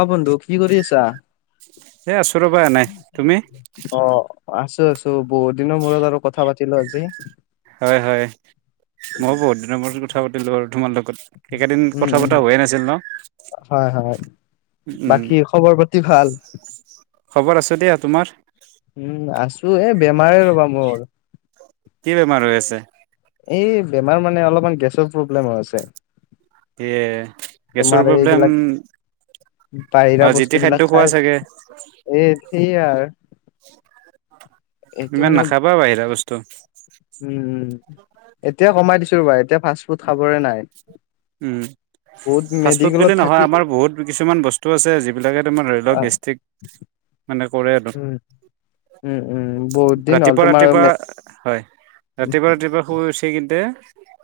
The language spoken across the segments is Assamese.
অ' বন্ধু কি কৰি আছা! এ আছো ৰ'বা নাই তুমি অঁ আছোঁ, আছোঁ! বহুত দিনৰ মূৰত আৰু কথা পাতিলোঁ আজি। হয়ঁ হয়ঁ ময়ো বহুত দিনৰ মুৰত কথা পাতিলোঁ আৰু তোমাৰ লগত। এইকেদিন কথা পতা হৈৱাই নাছিল ন। হয়ঁ হয়ঁ! উম বাকী খবৰ পাতি ভাল? খবৰ আছো দিয়া তোমাৰ? উমঁ আছো এ বেমাৰে ৰবা মোৰ। কি বেমাৰ হৈ আছে। এই বেমাৰ মানে অলপমান গেছৰ প্ৰব্লেম হৈ আছে। এ তোমাৰ গেছৰ প্ৰব্লেম- এইবিলাক অঁ যি'টি খাদ্য খোৱা চাগে। এই ঠেইয়ে আৰ ইমান নাখাবা বাহিৰা বস্তু। উমঁ এতিয়া কমাই দিছো ৰ'বা এতিয়া ফাষ্ট ফুড খাবৰে নাই। উমঁ বহুত ফাষ্ট ফুড বুলি মেডিকেলত থাকি নহয় আমাৰ বহুত কিছুমান বস্তু আছে যিবিলাকে তোমাৰ - ধৰ, আ গেষ্ট্ৰিক মানে কৰে আৰু। উম উম উম বহুত দিন হ'ল ৰাতিপুৱা, তোমাৰ ৰাতিপুৱা মে হয়! ৰাতিপুৱা, ৰাতিপুৱা শুই উঠি কিন্তে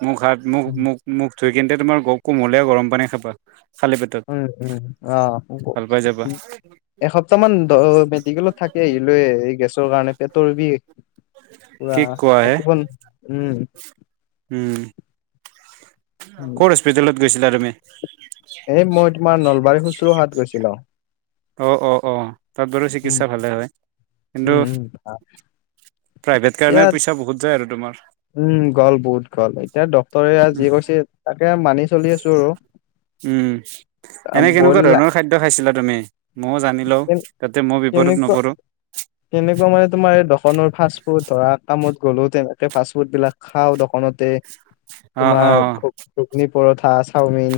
মুখ হাত মুখ, উম মুখ, মুখ ধুই। কিন্তু তোমাৰ গ কুমলীয়া গৰম পানী খাবা! খালী পেটত উমঁ উমঁ ভাল অঁ পাই যাবা শুৱ। এসপ্তাহ মান মেডিকেলত থাকি আহিলে এই গেছৰ কাৰণে পেটৰ বিষ। পুৰা কি কোৱা থাকিব ন উমঁ। উমঁ! উম কৰ হস্পিতেলত গৈছিলা তুমি? এ মই তোমাৰ নলবাৰী শুশ্ৰূষাত গৈছিলো। অঁ অঁ অঁ তাত বাৰু চিকিৎসা ভালে হয় কিন্তু - তাপ- প্ৰাইভেট কাৰণে পইচা বহুত যায় আৰু তোমাৰ। উমঁ গ'ল বহুত গ'ল এতিয়া ডক্তৰে আৰ যি কৈছে তাকে মানি চলি- আছো আৰু উমঁ এনে বইল কেনেকুৱা ধৰণৰ- খাদ্য খাইছিলা তুমি ময়ো জানি লওঁ তাতে মোয়ো বিপদত কেনেকুৱা নপৰোঁ। কেনেকুৱা মানে তোমাৰ এই দকনৰ ফাষ্টফুড ধৰা কামত গ'লো তেনে- ফাষ্ট ফুড বিলাক খাওঁ দোকানতে অ অ তোমাৰ খুব- ঘুগনি পৰঠা চাওমিন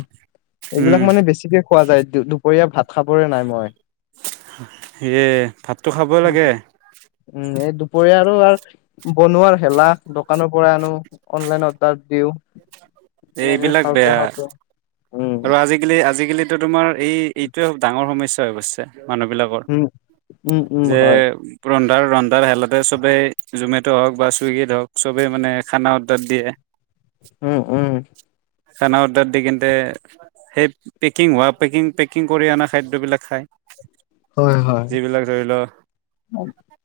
উম এইবিলাক মানে বেছিকে- খোৱা যায় দু - দুপৰীয়া ভাত খাবৰে নাই মই। সিয়ে থাট- উমঁ উমঁ এই দুপৰীয়া আৰু আৰ- বনোৱাৰ হেলা দোকানৰ পৰা আনো অনলাইন অৰ্ডাৰ দিওঁ। সেনেকে এইবিলাক খাওঁতে বেয়া খাওঁতে। উম, আৰু আজিকালি আজিকালিতো তোমাৰ এই এইটোয়ে খুব ডাঙৰ সমস্যা হৈ গৈছে মানুহ বিলাকৰ। উম, উম, পৰ উম, যে হয় ৰন্ধাৰ ৰন্ধাৰ হেলাতে চবেই জমেট' হওঁক বা চুইগিত হওঁক চবেই মানে খানা অৰ্ডাৰ দিয়ে। উমঁ! খানা অৰ্ডাৰ দি কিন্তে- সেই পেকিং হোৱা পেকিং পেকিং কৰি অনা খাদ্যবলাক খায়। হয়, হয়। যিবিলাক ধৰি লও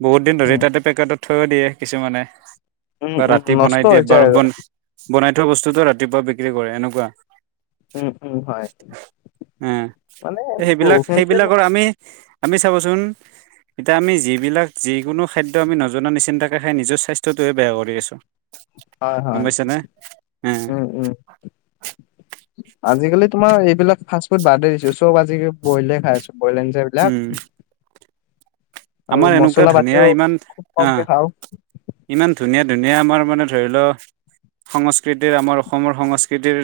বহুত দিন ধৰি উম, তাতে পেকেটত থৈও দিয়ে কিছুমানে, উম, বা উম, ৰাতি নষ্ট বনাই দিয়ে হৈ যায় বাৰ আৰু বন। বনাই থোৱা বস্তুটো ৰাতিপুৱা বিক্ৰী কৰে এনেকুৱা। উম উম হয়। উম মানে বহু সেইবিলাক, খিনিতে সেইবিলাকৰ আমি আমি চাবচোন এতিয়া আমি যিবিলাক যিকোনো খাদ্য আমি নজনা নিচিন্তাকে খাই নিজৰ স্বাস্থ্যটোহে বেয়া কৰি আছো। হয়, গম হয় পাইছানে উম, উম। আজিকালি তোমাৰ এইবিলাক ফাষ্টফুড বাদেই দিছো, চব আজিকালি ব্ৰইলে খাই আছো ব্ৰই উম, সেইবিলাক। আমাৰ এনেকুৱা ধুনীয়া ইমান খুব আ কমকে খাওঁ ইমান ধুনীয়া, ধুনীয়া মই মানে ধৰি লও সংস্কৃতিৰ আমাৰ অসমৰ সংস্কৃতিৰ,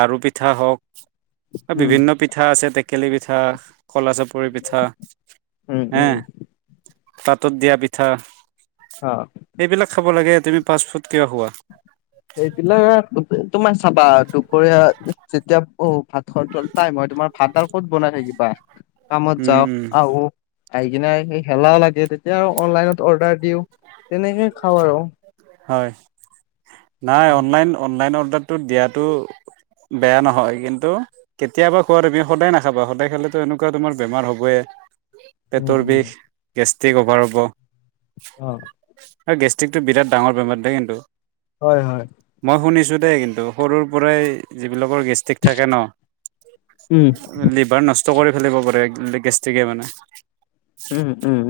লাৰু পিঠা হওক উম, বিভিন্ন পিঠা আছে টেকেলি পিঠা, কলা চাপ ৰি পিঠা উম, হে উম, তাতত দিয়া পিঠা। অ। সেইবিলাক খাব লাগে তুমি ফাষ্টফুড কিবা খোৱা? সেইবিলাক তোমাৰ চাবা দুপৰীয়া যেতিয়া ভাত টাইম হয় তোমাৰ ভাত আৰু ক'ত বনাই থাকিবা কামত উম যাও উম আহো। আহি কিনে হেলাহ লাগে তেতিয়া আৰু অনলাইনত অৰ্ডাৰ দিওঁ তেনেকে খাওঁ আৰু। হয় নাই অনলাইন অনলাইন অৰ্ডাৰটো দিয়টো বেয়া নহয় কিন্তু কেতিয়াবা খোৱা তুমি সদায় নাখাবা, সদায় খালেতো এনেকুৱা তোৰেমাৰ হ'বয়ে। উম পেটৰ উম বিষ গেষ্ট্ৰিক অভাৰ হ'ব। অ। আৰু গেষ্ট্ৰিকটো বিৰাট ডাঙৰ বেমাৰ দেই কিন্তু। হয় হয়। মই শুনিছো দেই কিন্তু সৰুৰ পৰাই যিবিলাকৰ গেচ ঠিক থাকে ন উম লিভাৰ নষ্ট কৰি ফেলিব পাৰে, গেষ্ট্ৰিকে মানে। উম উম।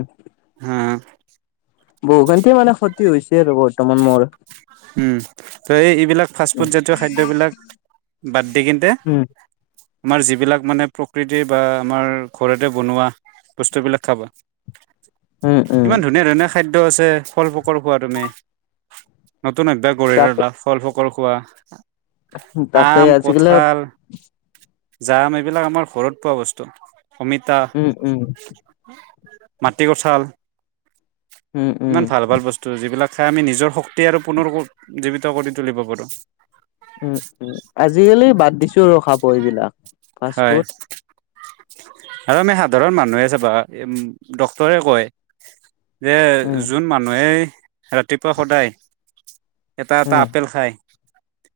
হম। বহুখানতে মানে ক্ষতি হৈছে আৰু বৰ্তমান মোৰ। উম ত এই এইবিলাক উম ফাষ্টফুডজাতীয় খাদ্যবিলাক বাদ দি কিন্তে। উম আমাৰ যিবিলাক মানে প্ৰকৃতি বা আমাৰ ঘৰতে বনোৱা বস্তুবিলাক খাবা। [inaudible] উম ইমান ধুনীয়া ধুনীয়া খাদ্য আছে, ফলবোকৰ খোৱা তুমি। নতুন একবাৰ গঢ়ি তাকে ললা, ফলবোকৰ খোৱা তাকে আম, আজিকালি কঠাল। জাম এইবিলাক আমাৰ ঘৰত পোৱা বস্তু। অমিতা উম উম মাটি কঠাল, উম উম ইমান ভাল ভাল বস্তু ত' যিবিলাক খাই আমি নিজৰ শক্তি আৰু পুনৰ জীৱিত কৰি তুলিব পাৰো। উম উম, আজিকালি বাদ দিছো ৰ খাব এইবিলাক। ফাষ্ট খায় ফুড আৰু আমি সাধাৰণ মানুহে চাবা ডক্তৰে কয় যে উম যোন মানুহে ৰাতিপুৱা সদায় এটা এটা উম আপেল খাই,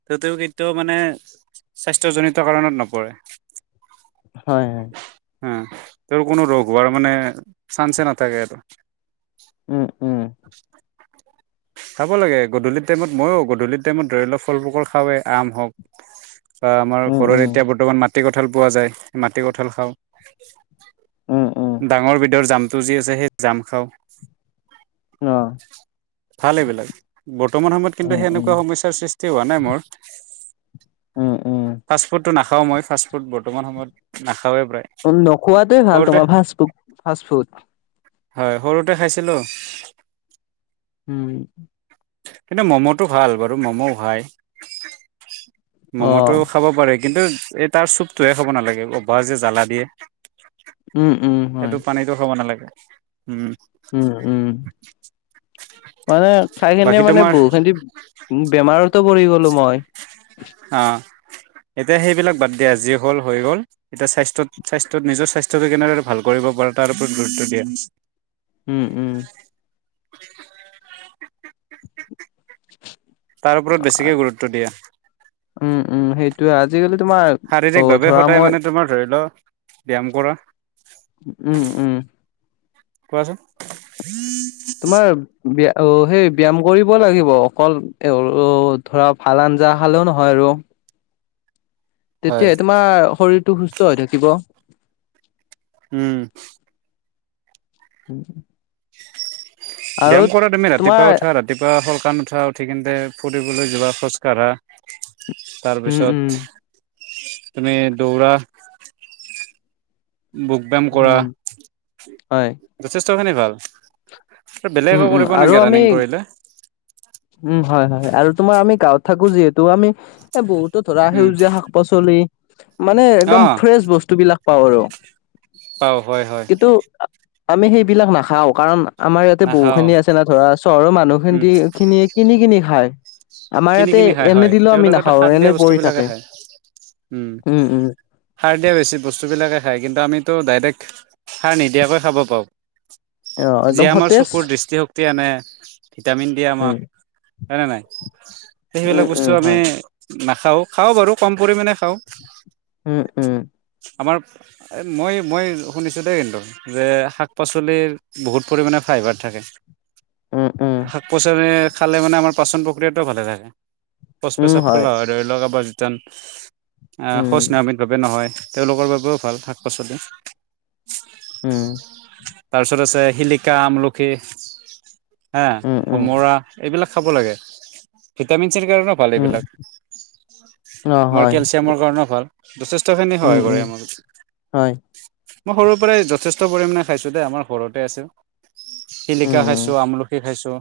ততেও কিন্তু মানে স্বাস্থ্যজনিত কাৰণত নপ কৰে। হয় হয়। হ, তেওঁৰ কোনো ৰোগ হোৱাৰ মানে চান্সে নাথাকে এটো। উম উম। চাব লাগে, গধূলি টাইমত মইয়ো, গধূলিৰ টাইমত ধৰি লওক ফল ফুকল খাৱেই আম হওক বা আমাৰ ঘৰত এতিয়া বৰ্তমান মাটি কঁঠাল পোৱা যায়, মাটি কঁঠাল খাওঁ। ডাঙৰ বিধৰ জামটো যি আছে সেই জাম খাও। অ। ভাল এইবিলাক, বৰ্তমান সময়ত কিন্তু উম সেই এনেকুৱা সমস্যাৰ সৃষ্টি হোৱা নাই মোৰ। উম উম। ফাষ্টফুডটো নাখাওঁ মই, ফাষ্টফুড বৰ্তমান সময়ত নাখাৱেই প্ৰায়। উম নোখোৱাটোৱে ভাল সৰুতে তোমাৰ ফাচ ফু ফাষ্ট ফুড। হয় সৰুতে খাইছিলোঁ। উম। কিন্তু ম'ম'টো ভাল বাৰু, ম'ম'ও খাই। অ ম'ম'টো খাব পাৰে কিন্তু এই তাৰ চুপটোহে খাব নালাগে অভাৰ যে জ্বালা দিয়ে। উম উম হয়। [unintelligible] নালাগে উম। উম উম মানে খাইখিনি বাকী মানে তোমাৰ বহুখিনি ওম বেমাৰতো পৰি গ'লো মই। অ এতিয়া সেইবিলাক বাদ দিয়া যি হ'ল হৈ গল। এতিয়া স্বাস্থ্যত - স্বাস্থ্যত নিজৰ স্বাস্থ্যটো কেনেদৰে ভাল কৰিব পাৰে তাৰ ওপৰত গুৰুত্ব দিয়ে। উম উম। তাৰ ওপৰত বেছিকে আ- গুৰুত্ব দিয়া। উম উম সেইটোৱে আজিকালি তোমাৰ শাৰীৰিক অ ভাৱে ধৰা সদায় মানে মই তোমাৰ ধৰি ল ব্যায়াম কৰা। উম উম। কোৱাচোন? তোমাৰ ব্যা অ সেই ব্যায়াম কৰিব লাগিব, অকল তে সৰু ধৰা ভাল আঞ্জা খালেও নহয় আৰু। হয় তেতিয়াহে তোমাৰ শৰীৰটো সুস্থ হৈ থাকিব। উম। উম। আৰু ব্যায়াম কৰা তুমি ৰাতিপুৱা তোমাৰ উঠা ৰা তিপুৱা সোনকান উঠা, উঠি কিনতে ফুৰিবলৈ যোৱা, খোজকাঢ়া উম উম তাৰপিছত তুমি দৌৰা বুক ব্যায়াম কৰা, উম হয় যথেষ্টখিনি ভাল। এ উম বেলেগকো উম কৰিবা আৰু নেকি আমি ৰানিং কৰিলে। উম হয় হয় আৰু তোমাৰ আমি গাঁৱত থাকো যিহেতু আমি এ বহুতো ধৰা উম সেউজীয়া শাক পাচলি মানে অ একদম ফ্ৰেচ বস্তুবিলাক পাওঁ আৰু। পাওঁ হয় হয়। কিন্তু আ আমি সেইবিলাক নাখাওঁ কাৰণ আমাৰ তে নাখাও বহুখিনি আছে না ধৰা, চহৰৰ উম মানুহখিনতি খিনিয়ে কিনি কিনি খায়। আমাৰ কিনি ইয়াতে কিনি খাই এনে হয় দিলেও আমি তেওঁলোকেতো নাখাওঁ সাৰ এনে দিয়া পৰি বস্তুবিলাকে থাকে, খায় উম উম। সাৰ দিয়া বেছি বস্তুবিলাকে খায় কিন্তু আমিতো ডাইৰেক্ট সাৰ নিদিয়াকৈ খাব অ পাৰোঁ। একদম যিয়ে আমাৰ সতেজ চকুৰ দৃষ্টিশক্তি আনে ভিটামিন দিয়ে উম আমাক হয়নে নাই উম সেইবিলাক বস্তু উম আমি হয় নাখাও খাও বাৰু কম পৰিমাণে খাও উম উম আমাৰ মই মই শুনিছো দেই কিন্তু যে শাক পাচলিৰ বহুত পৰিমাণে ফাইবাৰ থাকে উম উম শাক পাচলি খালে মানে আমাৰ পাচন প্ৰক্ৰিয়াটোও ভালে থাকে শৌচ পেচাব খোলা হয় ধৰি লওক আপোনাৰ যেতিয়া অহ উম শৌচ না আমি চবে নহয় তেওঁলোকৰ বাবেও ভাল শাক পাচলি উম তাৰপিছত আছে শিলিকা আমলখি হা উম উম কোমোৰা এইবিলাক খাব লাগে ভিটামিন চিটামিনো ভাল উম, এইবিলাক অ', তোমাৰ হয়, কেলচিয়ামৰ কাৰণেও ভাল। যথেষ্টখিনি উম, সহায় কৰে উম, আমাক। হয়, মই সৰুৰ পৰাই যথেষ্ট পৰিমণে খাইছো দেই আমাৰ ঘৰতে আছে উম, শিলিখা খাইছো উম, আমলখি খাইছো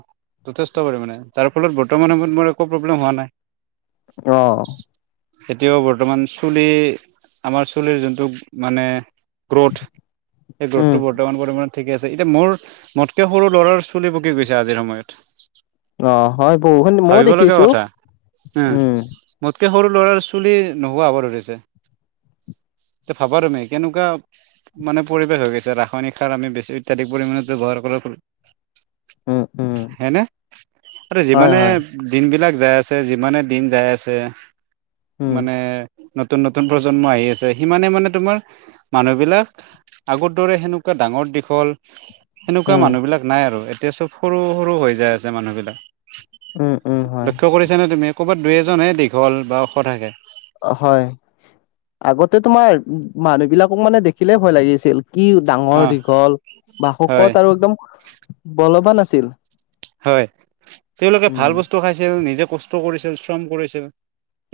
যথেষ্ট পৰিমণে যাৰ ফলত বৰ্তমান সময়ত মোৰ একো প্ৰব্লেম হোৱা নাই অ এতিয়াও বৰ্তমান চুলি আমাৰ চুলিৰ যোনটো মানে গ্ৰোথ সেই উম, গ্ৰোথটো ব ৰ্তমান পৰিমাণত ঠিকে আছে এতিয়া মোৰ মোতকে সৰু ল'ৰাৰো চুলি পকি গৈছে আজিৰ সময়ত অ হয় বহুখিনি মইও ভাবিব লগা দেখিছো কথা উম মোতকে সৰু ল'ৰাৰ চুলি নোহোৱা হ'ব ধৰিছে। এতিয়া ভাবা তুমি কেনেকোৱা মানে পৰিৱেশ হৈ গৈছে ৰাসায়নিক সাৰ আমি বেছি অত্যাধিক পৰিমাণত ব্যৱহাৰ কৰোতে উম, উম, হেনে আৰু হয়, যিমানে হয়, দিনবলাক যাই আছে যিমানে দিন যাই আছে উম, মানে নতুন নতুন প্ৰজন্ম আহি আছে সিমানে মানে তোমাৰ মানুহ বিলাক আগৰ দৰে সেনেকোৱা ডাঙৰ দীঘল সেনেকোৱা উম, মানুহবিলাক নাই আৰু এতিয়া চব সৰু সৰু হৈ যায় আছে মানুহবিলাক উম, উম, হয়, লক্ষ্য কৰিছা নে তুমি ক'বাত দুই এজনহে দীঘল বা ওখ থাকে হয় আগতে তোমাৰ মানুহ বিলাকক মানে দেখিলে ভয় লাগি আছিল কি অ ডাঙৰ দীঘল বা হয় শকত আৰু একদম বলবান আছিল। হয় তেওঁলোকে উম, ভাল বস্তু খাইছিল নিজে কষ্ট কৰিছিল শ্ৰম কৰিছিল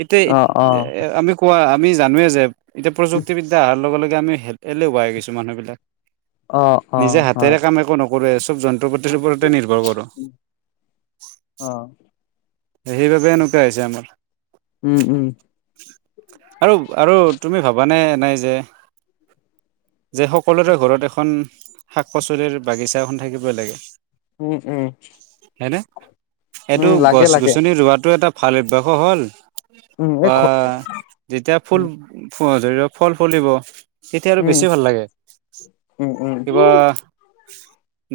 এতিয়া অ', অ', আমি কোৱা আমি জানোৱে যে এতিয়া প্ৰযুক্তিবি দ্যা অহাৰ লগে লগে আমি এলেহুৱা হৈ গৈছো মানুহ বিলাক অ', নিজে অ', হয়, হাতেৰে কাম একো ন কৰে, চব যন্ত্ৰ পাতিৰ ওপৰতে নিৰ্ভৰ কৰো। অ সেইবাবে এনেকোৱা হৈছে আমাৰ উম, উম, আৰু আৰু তুমি ভাবানে এনেই যে [inaudible] যে সকলোৰে ঘৰত এখন শাক পাচলিৰ বাগিচা এখন থাকিবই লাগে উম উম উম লাগে লাগে আনি ৰোৱাতো এটা ভাল অভ্যাসো হ'ল উম, এই বা খ যেতিয়া ফুল উম, ফ ধৰি লওক ফল ফুলিব তেতিয়া আৰু উম, বেছি ভাল লাগে উম, উম, কিবা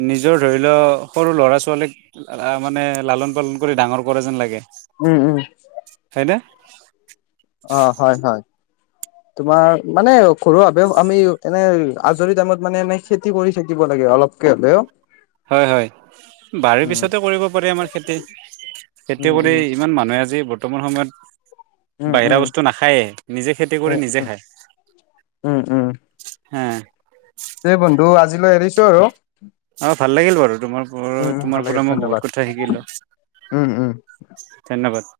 নিজৰ ধৰি লও সৰু ল'ৰা ছোৱালীক আ মানে লালন পালন কৰি ডাঙৰ কৰা যেন লাগে। উম উম হয়নে? অ', হয় হয়। তোমাৰ মানে ঘৰুৱাভাৱেও আমি এনে আজৰি টাইমত মানে এনে খেতি কৰি থাকিব লাগে অলপকে হ'লেও। [inaudible] হয় হয়, বাৰীৰ উম, পিছতে কৰিব পাৰি আমাৰ খেতি। উম, খেতিয়কৰি উম, ইমান মানুহে আজি বৰ্তমান সময়ত উম, বাহিৰা উম। বস্তু নাখায়েই, নিজে খেতি উম, কৰি নিজে উম, খায়। উম, হম এই বন্ধু আজিলৈ এৰিছো আৰু। অ', ভাল লাগিল বাৰু উম, তোমাৰ উম, ভাল তোমাৰ লাগে পৰা মই বহুত ধন্যবাদ কথা শিকিলো উম, উম। ধন্যবাদ